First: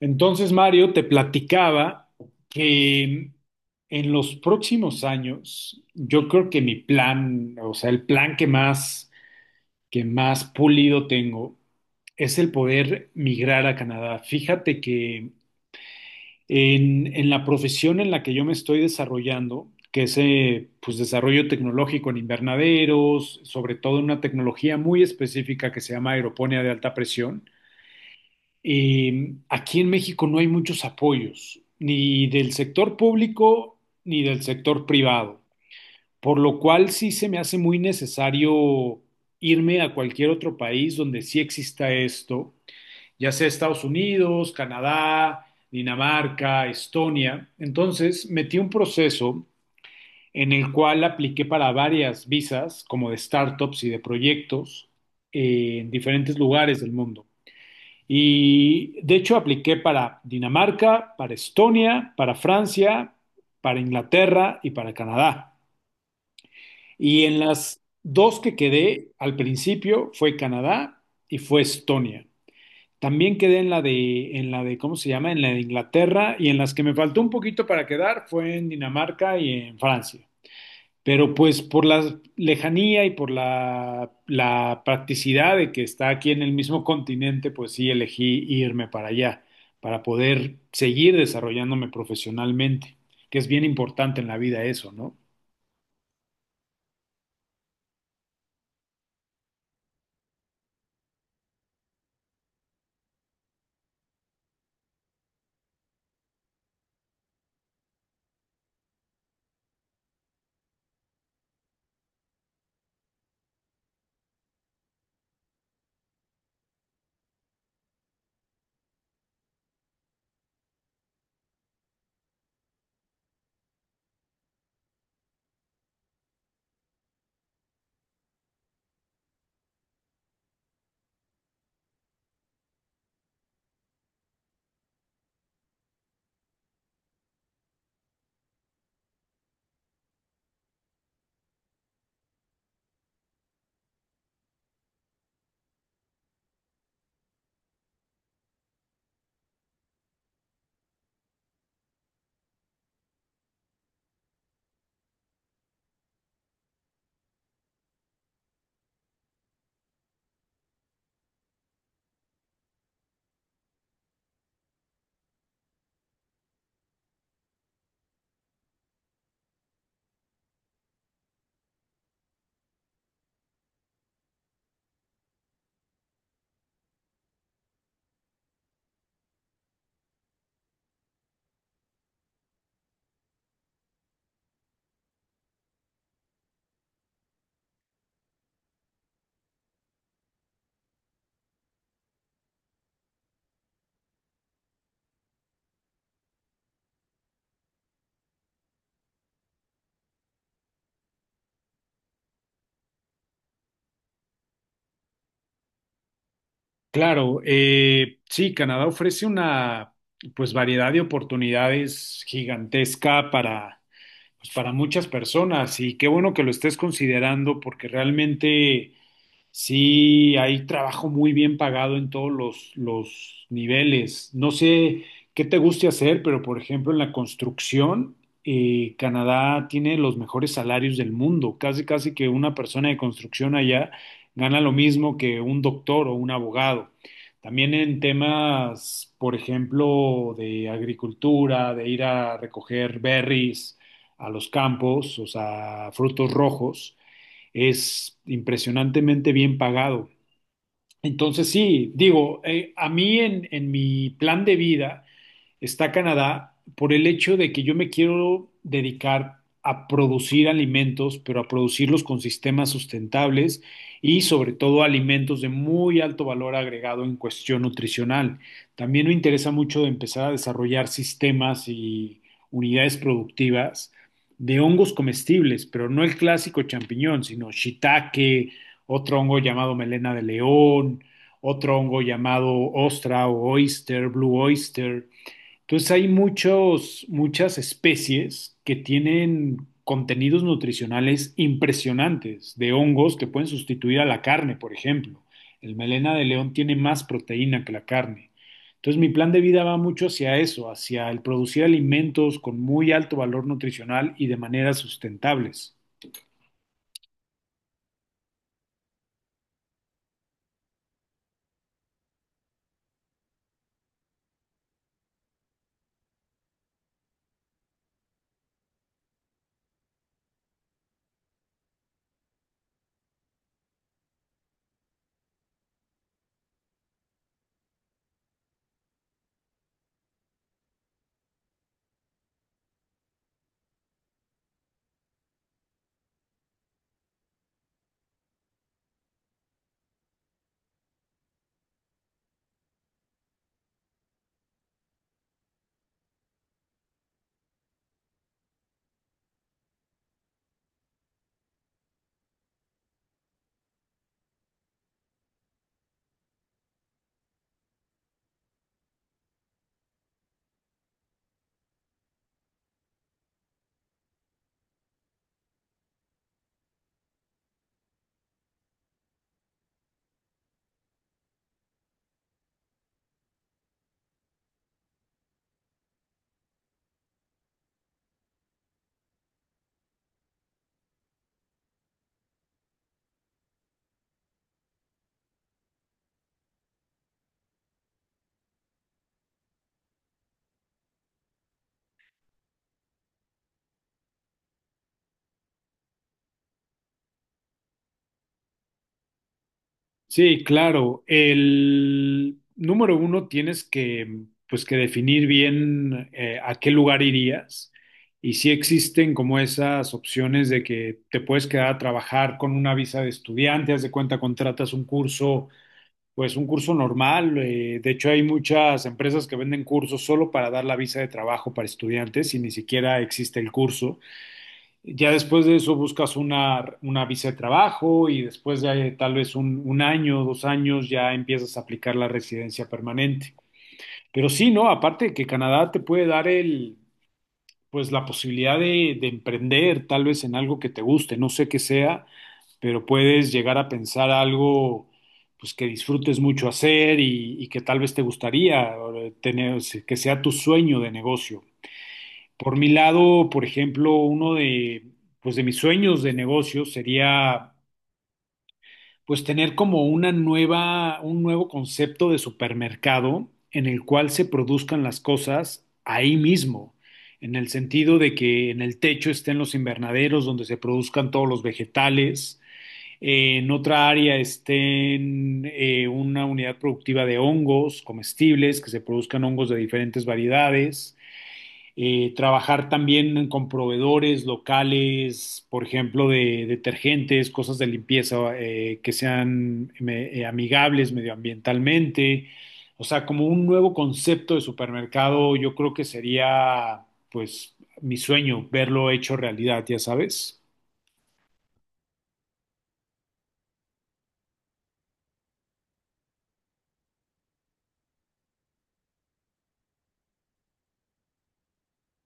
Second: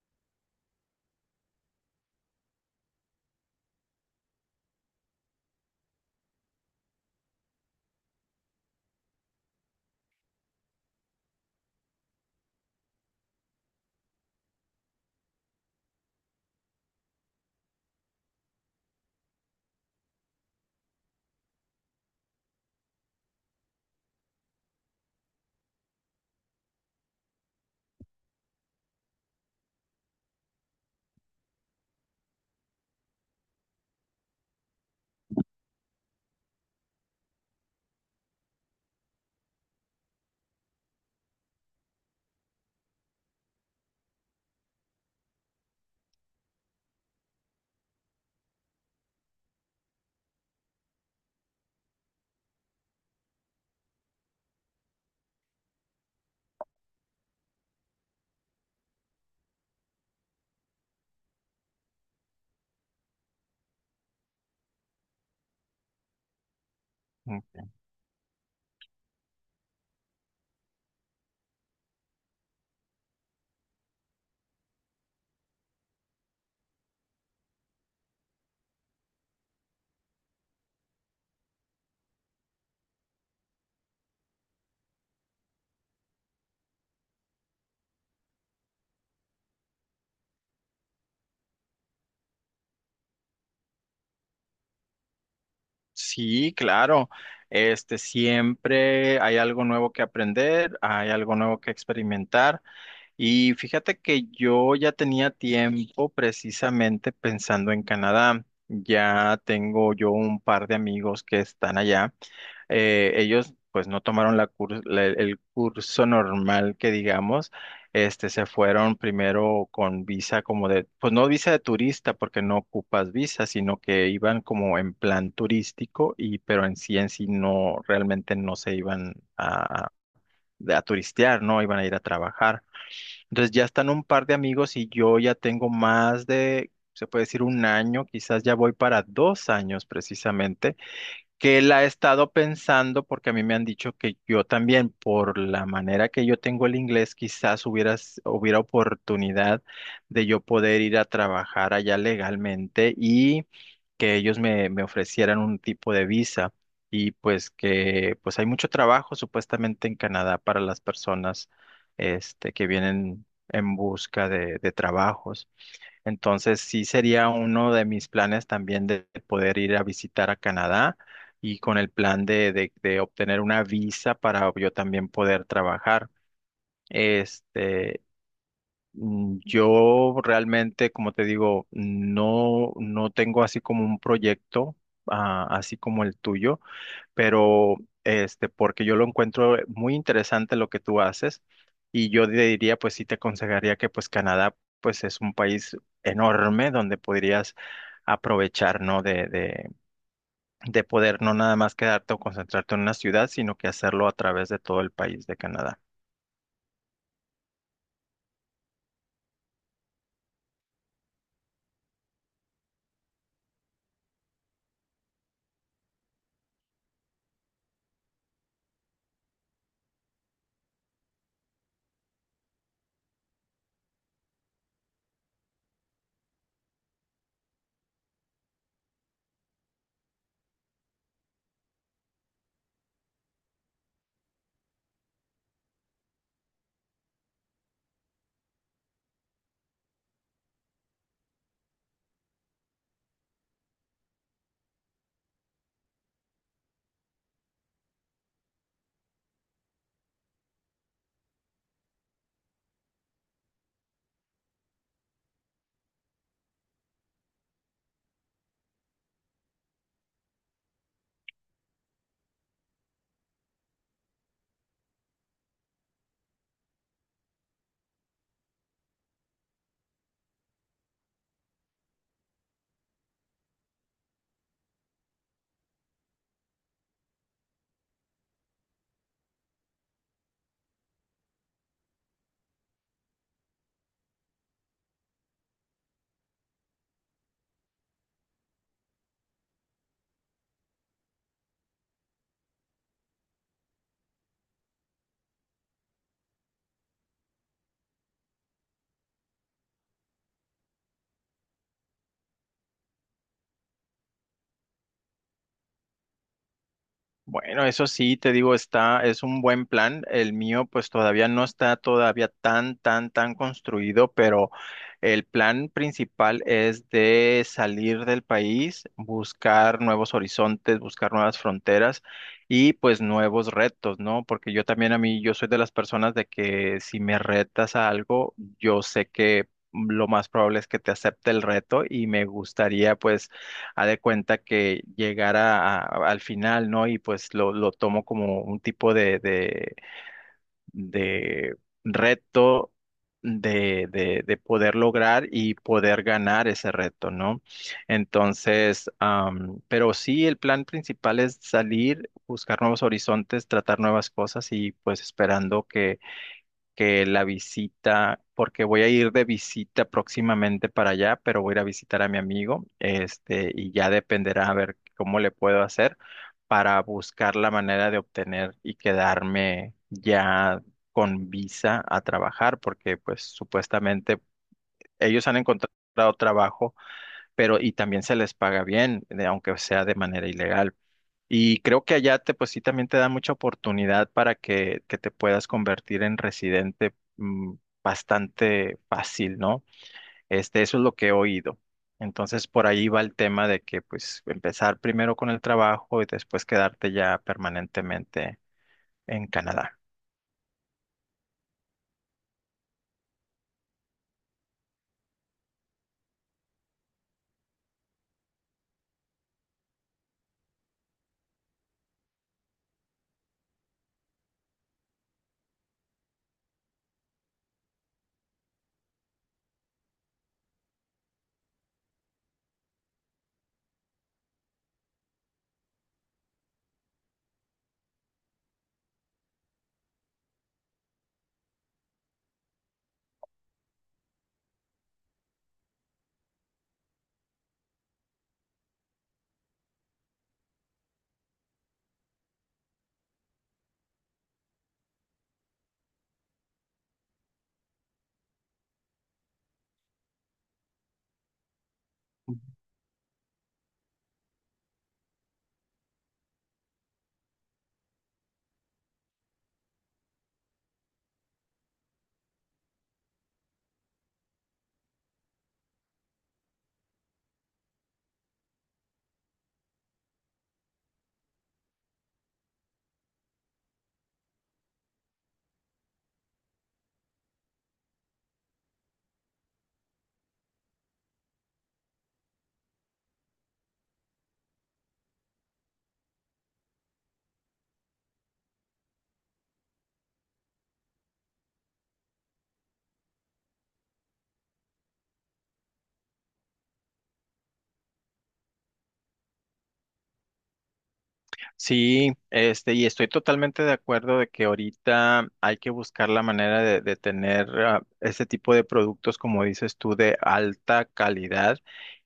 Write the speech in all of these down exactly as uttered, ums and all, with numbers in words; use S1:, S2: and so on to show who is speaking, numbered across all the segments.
S1: Entonces, Mario, te platicaba que en los próximos años, yo creo que mi plan, o sea, el plan que más, que más pulido tengo es el poder migrar a Canadá. Fíjate que en, en la profesión en la que yo me estoy desarrollando, que es eh, pues, desarrollo tecnológico en invernaderos, sobre todo en una tecnología muy específica que se llama aeroponía de alta presión. Eh, aquí en México no hay muchos apoyos, ni del sector público ni del sector privado, por lo cual sí se me hace muy necesario irme a cualquier otro país donde sí exista esto, ya sea Estados Unidos, Canadá, Dinamarca, Estonia. Entonces metí un proceso en el cual apliqué para varias visas, como de startups y de proyectos, eh, en diferentes lugares del mundo. Y de hecho apliqué para Dinamarca, para Estonia, para Francia, para Inglaterra y para Canadá. Y en
S2: Mm,
S1: las dos que quedé al principio fue Canadá y fue Estonia. También quedé en la de, en la de, ¿cómo se llama? En la de Inglaterra, y en las que me faltó un poquito para quedar fue en Dinamarca y en Francia. Pero pues por la lejanía y por la, la practicidad de que está aquí en el mismo continente, pues sí elegí irme para allá, para poder seguir desarrollándome profesionalmente, que es bien importante en la vida eso, ¿no?
S2: sí, claro. Este, siempre hay algo nuevo que aprender, hay algo nuevo que experimentar. Y fíjate que yo ya tenía tiempo precisamente pensando en Canadá. Ya tengo yo un par de amigos que están allá. Eh, ellos pues no tomaron la cur- la- el curso normal que digamos, este, se fueron primero con visa como de, pues no visa de turista porque no ocupas visa, sino que iban como en plan turístico y pero en sí en sí no, realmente no se iban a, a a turistear, no iban a ir a trabajar. Entonces ya están un par de amigos y yo ya tengo más de, se puede decir un año, quizás ya voy para dos años precisamente que la he estado pensando porque a mí me han dicho que yo también, por la manera que yo tengo el inglés, quizás hubieras, hubiera oportunidad de yo poder ir a trabajar allá legalmente y que ellos me, me ofrecieran un tipo de visa. Y pues que pues hay mucho trabajo supuestamente en Canadá para las personas este, que vienen en busca de, de trabajos. Entonces sí sería uno de mis planes también de poder ir a visitar a Canadá y con el plan de, de, de obtener una visa para yo también poder trabajar. Este, mm, yo realmente, como te digo, no, no tengo así como un proyecto, ah, así como el tuyo, pero este, porque yo lo encuentro eh, muy interesante lo que tú haces y yo te diría, pues sí te aconsejaría que pues Canadá pues es un país enorme donde podrías aprovechar, ¿no? De, de, de poder no nada más quedarte o concentrarte en una ciudad, sino que hacerlo a través de todo el país de Canadá.
S1: Claro, eh, sí, Canadá ofrece una pues variedad de oportunidades gigantesca para, pues, para muchas personas, y qué bueno que lo estés considerando porque realmente sí, hay trabajo muy bien pagado en todos los, los niveles. No sé qué te guste hacer, pero por ejemplo en la construcción, eh, Canadá tiene los mejores salarios del mundo. Casi, casi que una persona de construcción allá gana lo mismo que un doctor o un abogado. También en temas, por ejemplo, de agricultura, de ir a recoger berries a los campos, o sea, frutos rojos, es impresionantemente bien pagado. Entonces sí, digo, eh, a mí en, en mi plan de vida está Canadá por el hecho de que yo me quiero dedicar a producir alimentos, pero a producirlos con sistemas sustentables, y sobre todo alimentos de muy alto valor agregado en cuestión nutricional. También me interesa mucho empezar a desarrollar sistemas y unidades productivas de hongos comestibles, pero no el clásico champiñón, sino shiitake, otro hongo llamado melena de león, otro hongo llamado ostra o oyster, blue oyster. Entonces hay muchos, muchas especies que tienen contenidos nutricionales impresionantes, de hongos que pueden sustituir a la carne, por ejemplo. El melena de león tiene más proteína que la carne. Entonces mi plan de vida va mucho hacia eso, hacia el producir alimentos con muy alto valor nutricional y de maneras sustentables.
S2: Bueno, eso sí, te digo, está, es un buen plan. El mío, pues todavía no está todavía tan, tan, tan construido, pero el plan principal es de salir del país, buscar nuevos horizontes, buscar nuevas fronteras y pues nuevos retos, ¿no? Porque yo también a mí, yo soy de las personas de que si me retas a algo, yo sé que lo más probable es que te acepte el reto y me gustaría pues ha de cuenta que llegara a- a- al final, ¿no? Y pues lo, lo tomo como un tipo de, de, de reto de, de, de poder lograr y poder ganar ese reto, ¿no? Entonces, am, pero sí, el plan principal es salir, buscar nuevos horizontes, tratar nuevas cosas y pues esperando que la visita, porque voy a ir de visita próximamente para allá, pero voy a ir a visitar a mi amigo, este, y ya dependerá a ver cómo le puedo hacer para buscar la manera de obtener y quedarme ya con visa a trabajar, porque pues supuestamente ellos han encontrado trabajo, pero y también se les paga bien, de- aunque sea de manera ilegal. Y creo que allá te, pues sí, también te da mucha oportunidad para que, que te puedas convertir en residente mm, bastante fácil, ¿no? Este, eso es lo que he oído. Entonces, por ahí va el tema de que, pues, empezar primero con el trabajo y después quedarte ya permanentemente en Canadá.
S1: Sí, claro. El número uno, tienes que, pues, que definir bien eh, a qué lugar irías, y si existen como esas opciones de que te puedes quedar a trabajar con una visa de estudiante, haz de cuenta contratas un curso, pues un curso normal. Eh, de hecho, hay muchas empresas que venden cursos solo para dar la visa de trabajo para estudiantes y ni siquiera existe el curso. Ya después de eso buscas una, una visa de trabajo, y después de tal vez un, un año, dos años, ya empiezas a aplicar la residencia permanente. Pero sí, ¿no? Aparte de que Canadá te puede dar el, pues la posibilidad de, de emprender tal vez en algo que te guste, no sé qué sea, pero puedes llegar a pensar algo, pues, que disfrutes mucho hacer, y, y que tal vez te gustaría eh, tener, que sea tu sueño de negocio. Por mi lado, por ejemplo, uno de, pues de mis sueños de negocio sería pues tener como una nueva, un nuevo concepto de supermercado, en el cual se produzcan las cosas ahí mismo, en el sentido de que en el techo estén los invernaderos donde se produzcan todos los vegetales, eh, en otra área estén eh, una unidad productiva de hongos comestibles, que se produzcan hongos de diferentes variedades, eh, trabajar también con proveedores locales, por ejemplo, de detergentes, cosas de limpieza, eh, que sean me- eh, amigables medioambientalmente. O sea, como un nuevo concepto de supermercado, yo creo que sería, pues, mi sueño, verlo hecho realidad, ya sabes.
S2: Sí, este, y estoy totalmente de acuerdo de que ahorita hay que buscar la manera de, de tener ah, este tipo de productos, como dices tú, de alta calidad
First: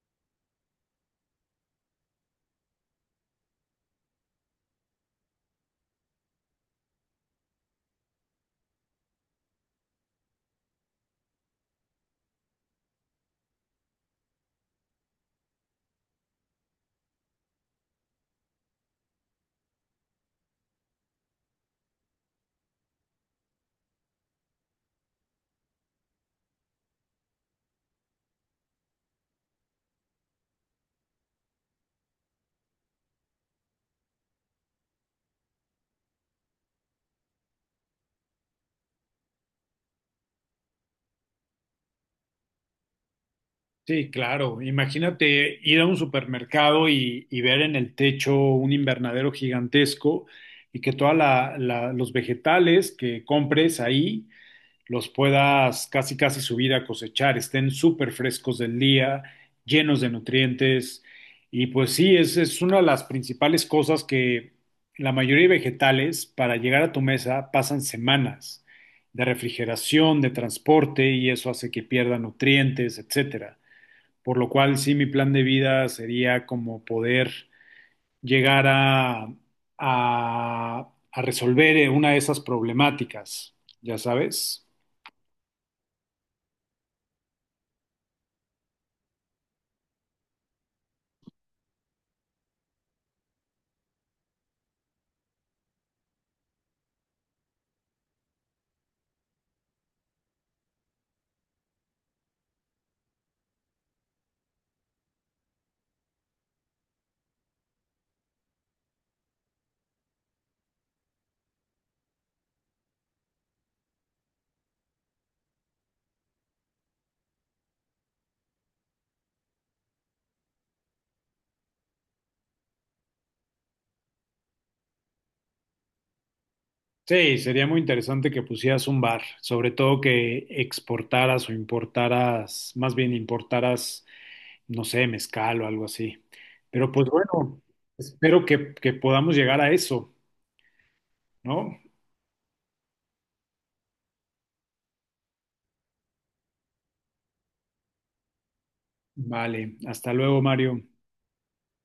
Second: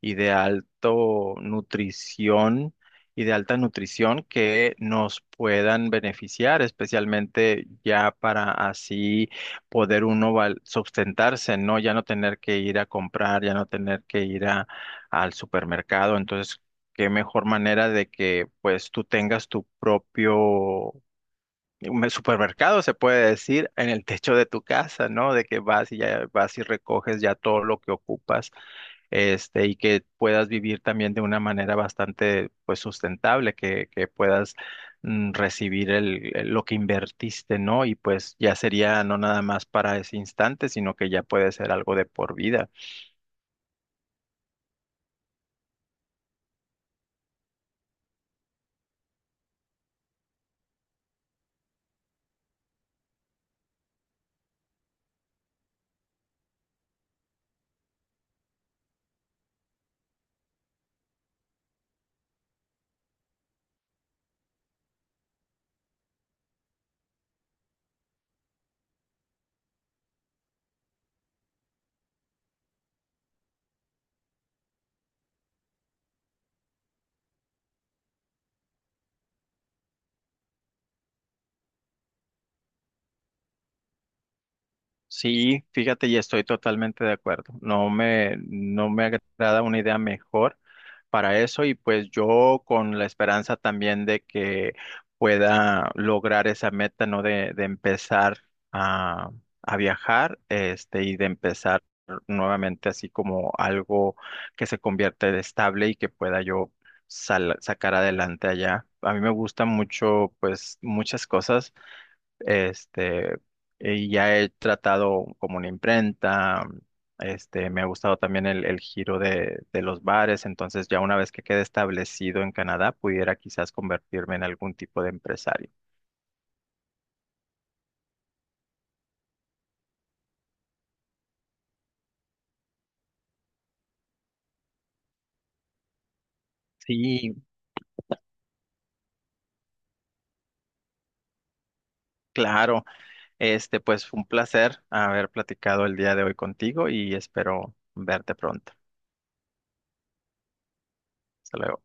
S2: y de alto nutrición y de alta nutrición que nos puedan beneficiar, especialmente ya para así poder uno val- sustentarse, ¿no? Ya no tener que ir a comprar, ya no tener que ir a al supermercado. Entonces, qué mejor manera de que pues tú tengas tu propio un supermercado, se puede decir, en el techo de tu casa, ¿no? De que vas y ya vas y recoges ya todo lo que ocupas, este, y que puedas vivir también de una manera bastante pues sustentable, que, que puedas mm, recibir el, el- lo que invertiste, ¿no? Y pues ya sería no nada más para ese instante, sino que ya puede ser algo de por vida.
S1: Sí, claro. Imagínate ir a un supermercado y, y ver en el techo un invernadero gigantesco, y que todos los vegetales que compres ahí los puedas casi casi subir a cosechar, estén súper frescos del día, llenos de nutrientes. Y pues sí, es, es una de las principales cosas, que la mayoría de vegetales para llegar a tu mesa pasan semanas de refrigeración, de transporte, y eso hace que pierda nutrientes, etcétera. Por lo cual sí, mi plan de vida sería como poder llegar a, a, a resolver eh, una de esas problemáticas, ya sabes.
S2: Sí, fíjate, y estoy totalmente de acuerdo. No me, no me agrada una idea mejor para eso y pues yo con la esperanza también de que pueda lograr esa meta, ¿no? De, de empezar a, a viajar, este, y de empezar nuevamente así como algo que se convierta en estable y que pueda yo sal- sacar adelante allá. A mí me gusta mucho, pues, muchas cosas. Este, y ya he tratado como una imprenta, este, me ha gustado también el, el giro de, de los bares, entonces ya una vez que quede establecido en Canadá, pudiera quizás convertirme en algún tipo de empresario.
S1: Sí, sería muy interesante que pusieras un bar, sobre todo que exportaras o importaras, más bien importaras, no sé, mezcal o algo así. Pero pues
S2: Sí,
S1: bueno, espero que, que podamos llegar a eso, ¿no?
S2: claro, este, pues fue un placer haber platicado el día de hoy contigo y espero verte pronto.
S1: Vale, hasta luego, Mario.
S2: Hasta luego.